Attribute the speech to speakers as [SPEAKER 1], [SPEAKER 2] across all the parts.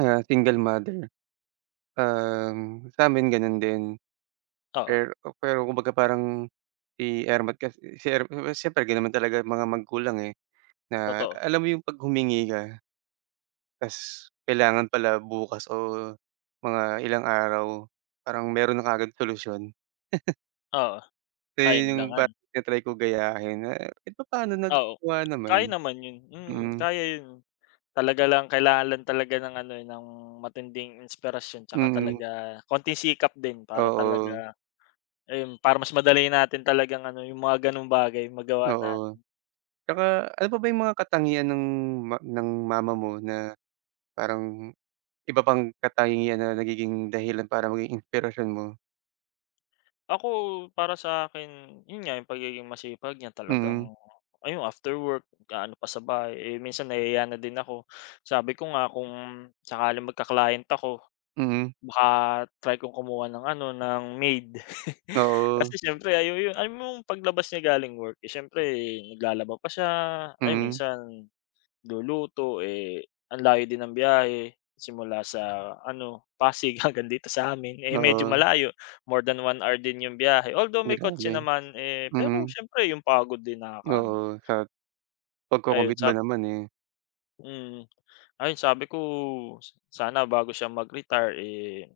[SPEAKER 1] Ah, single mother. Um, samin ganun din.
[SPEAKER 2] Oo.
[SPEAKER 1] Per, o pero kumbaga parang si ermat kasi, si er, siyempre, ganun naman talaga mga magulang, eh. Na
[SPEAKER 2] Totoo.
[SPEAKER 1] alam mo 'yun pag humingi ka? Tas kailangan pala bukas o mga ilang araw, parang meron na kaagad solusyon.
[SPEAKER 2] Oo,
[SPEAKER 1] So yun
[SPEAKER 2] ayon
[SPEAKER 1] yung pat
[SPEAKER 2] langan.
[SPEAKER 1] ta-try kong gayahin, eh, kahit papaano
[SPEAKER 2] Oo,
[SPEAKER 1] nagagawa naman,
[SPEAKER 2] kaya naman ’yon, mm.
[SPEAKER 1] mhm.
[SPEAKER 2] Kaya yun, talaga lang kailangan lang talaga ng ano, eh, ng matinding inspirasyon tsaka
[SPEAKER 1] Mhm.
[SPEAKER 2] talaga konting sikap din para
[SPEAKER 1] Oo.
[SPEAKER 2] talaga, ayon, para mas madali natin talagang ano yung mga ganong bagay magawa natin.
[SPEAKER 1] Oo, tsaka ano pa ba yung mga katangian ng ma ng mama mo na parang iba pang katangian na nagiging dahilan para maging inspirasyon mo?
[SPEAKER 2] Ako, para sa akin yun nga, yung pagiging masipag niya
[SPEAKER 1] Mhm.
[SPEAKER 2] talagang, ayun, after work, gaano pa sa bahay. Eh, minsan nahihiya na din ako. Sabi ko nga, kung sakaling magka-client ako,
[SPEAKER 1] Mhm.
[SPEAKER 2] baka try kong kumuha ng ano ng maid. Kasi,
[SPEAKER 1] Oo.
[SPEAKER 2] siyempre, ay ’yu yu ’ay mong paglabas niya galing work, eh siyempre naglalaba pa siya, ayun,
[SPEAKER 1] Mhm.
[SPEAKER 2] minsan luluto. Eh, ang layo din ng biyahe simula sa ano, Pasig hanggang dito sa amin. Eh, medyo
[SPEAKER 1] Oo.
[SPEAKER 2] malayo, more than 1 hour din ’yung biyahe, although may kotse
[SPEAKER 1] Grabe,
[SPEAKER 2] naman, eh, pero
[SPEAKER 1] mhm.
[SPEAKER 2] siyempre ’yung pagod din nakakaano.
[SPEAKER 1] Oo, sa
[SPEAKER 2] Ayon
[SPEAKER 1] pagco-commit ba
[SPEAKER 2] sap
[SPEAKER 1] naman, eh.
[SPEAKER 2] Hmm, ayun, sabi ko sana bago siya mag-retire, eh,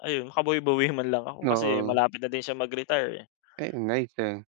[SPEAKER 2] ayun, makabwi-bawi man lang ako kasi
[SPEAKER 1] Oo.
[SPEAKER 2] malapit na din siya mag retire, eh.
[SPEAKER 1] Ay ang nice, ah.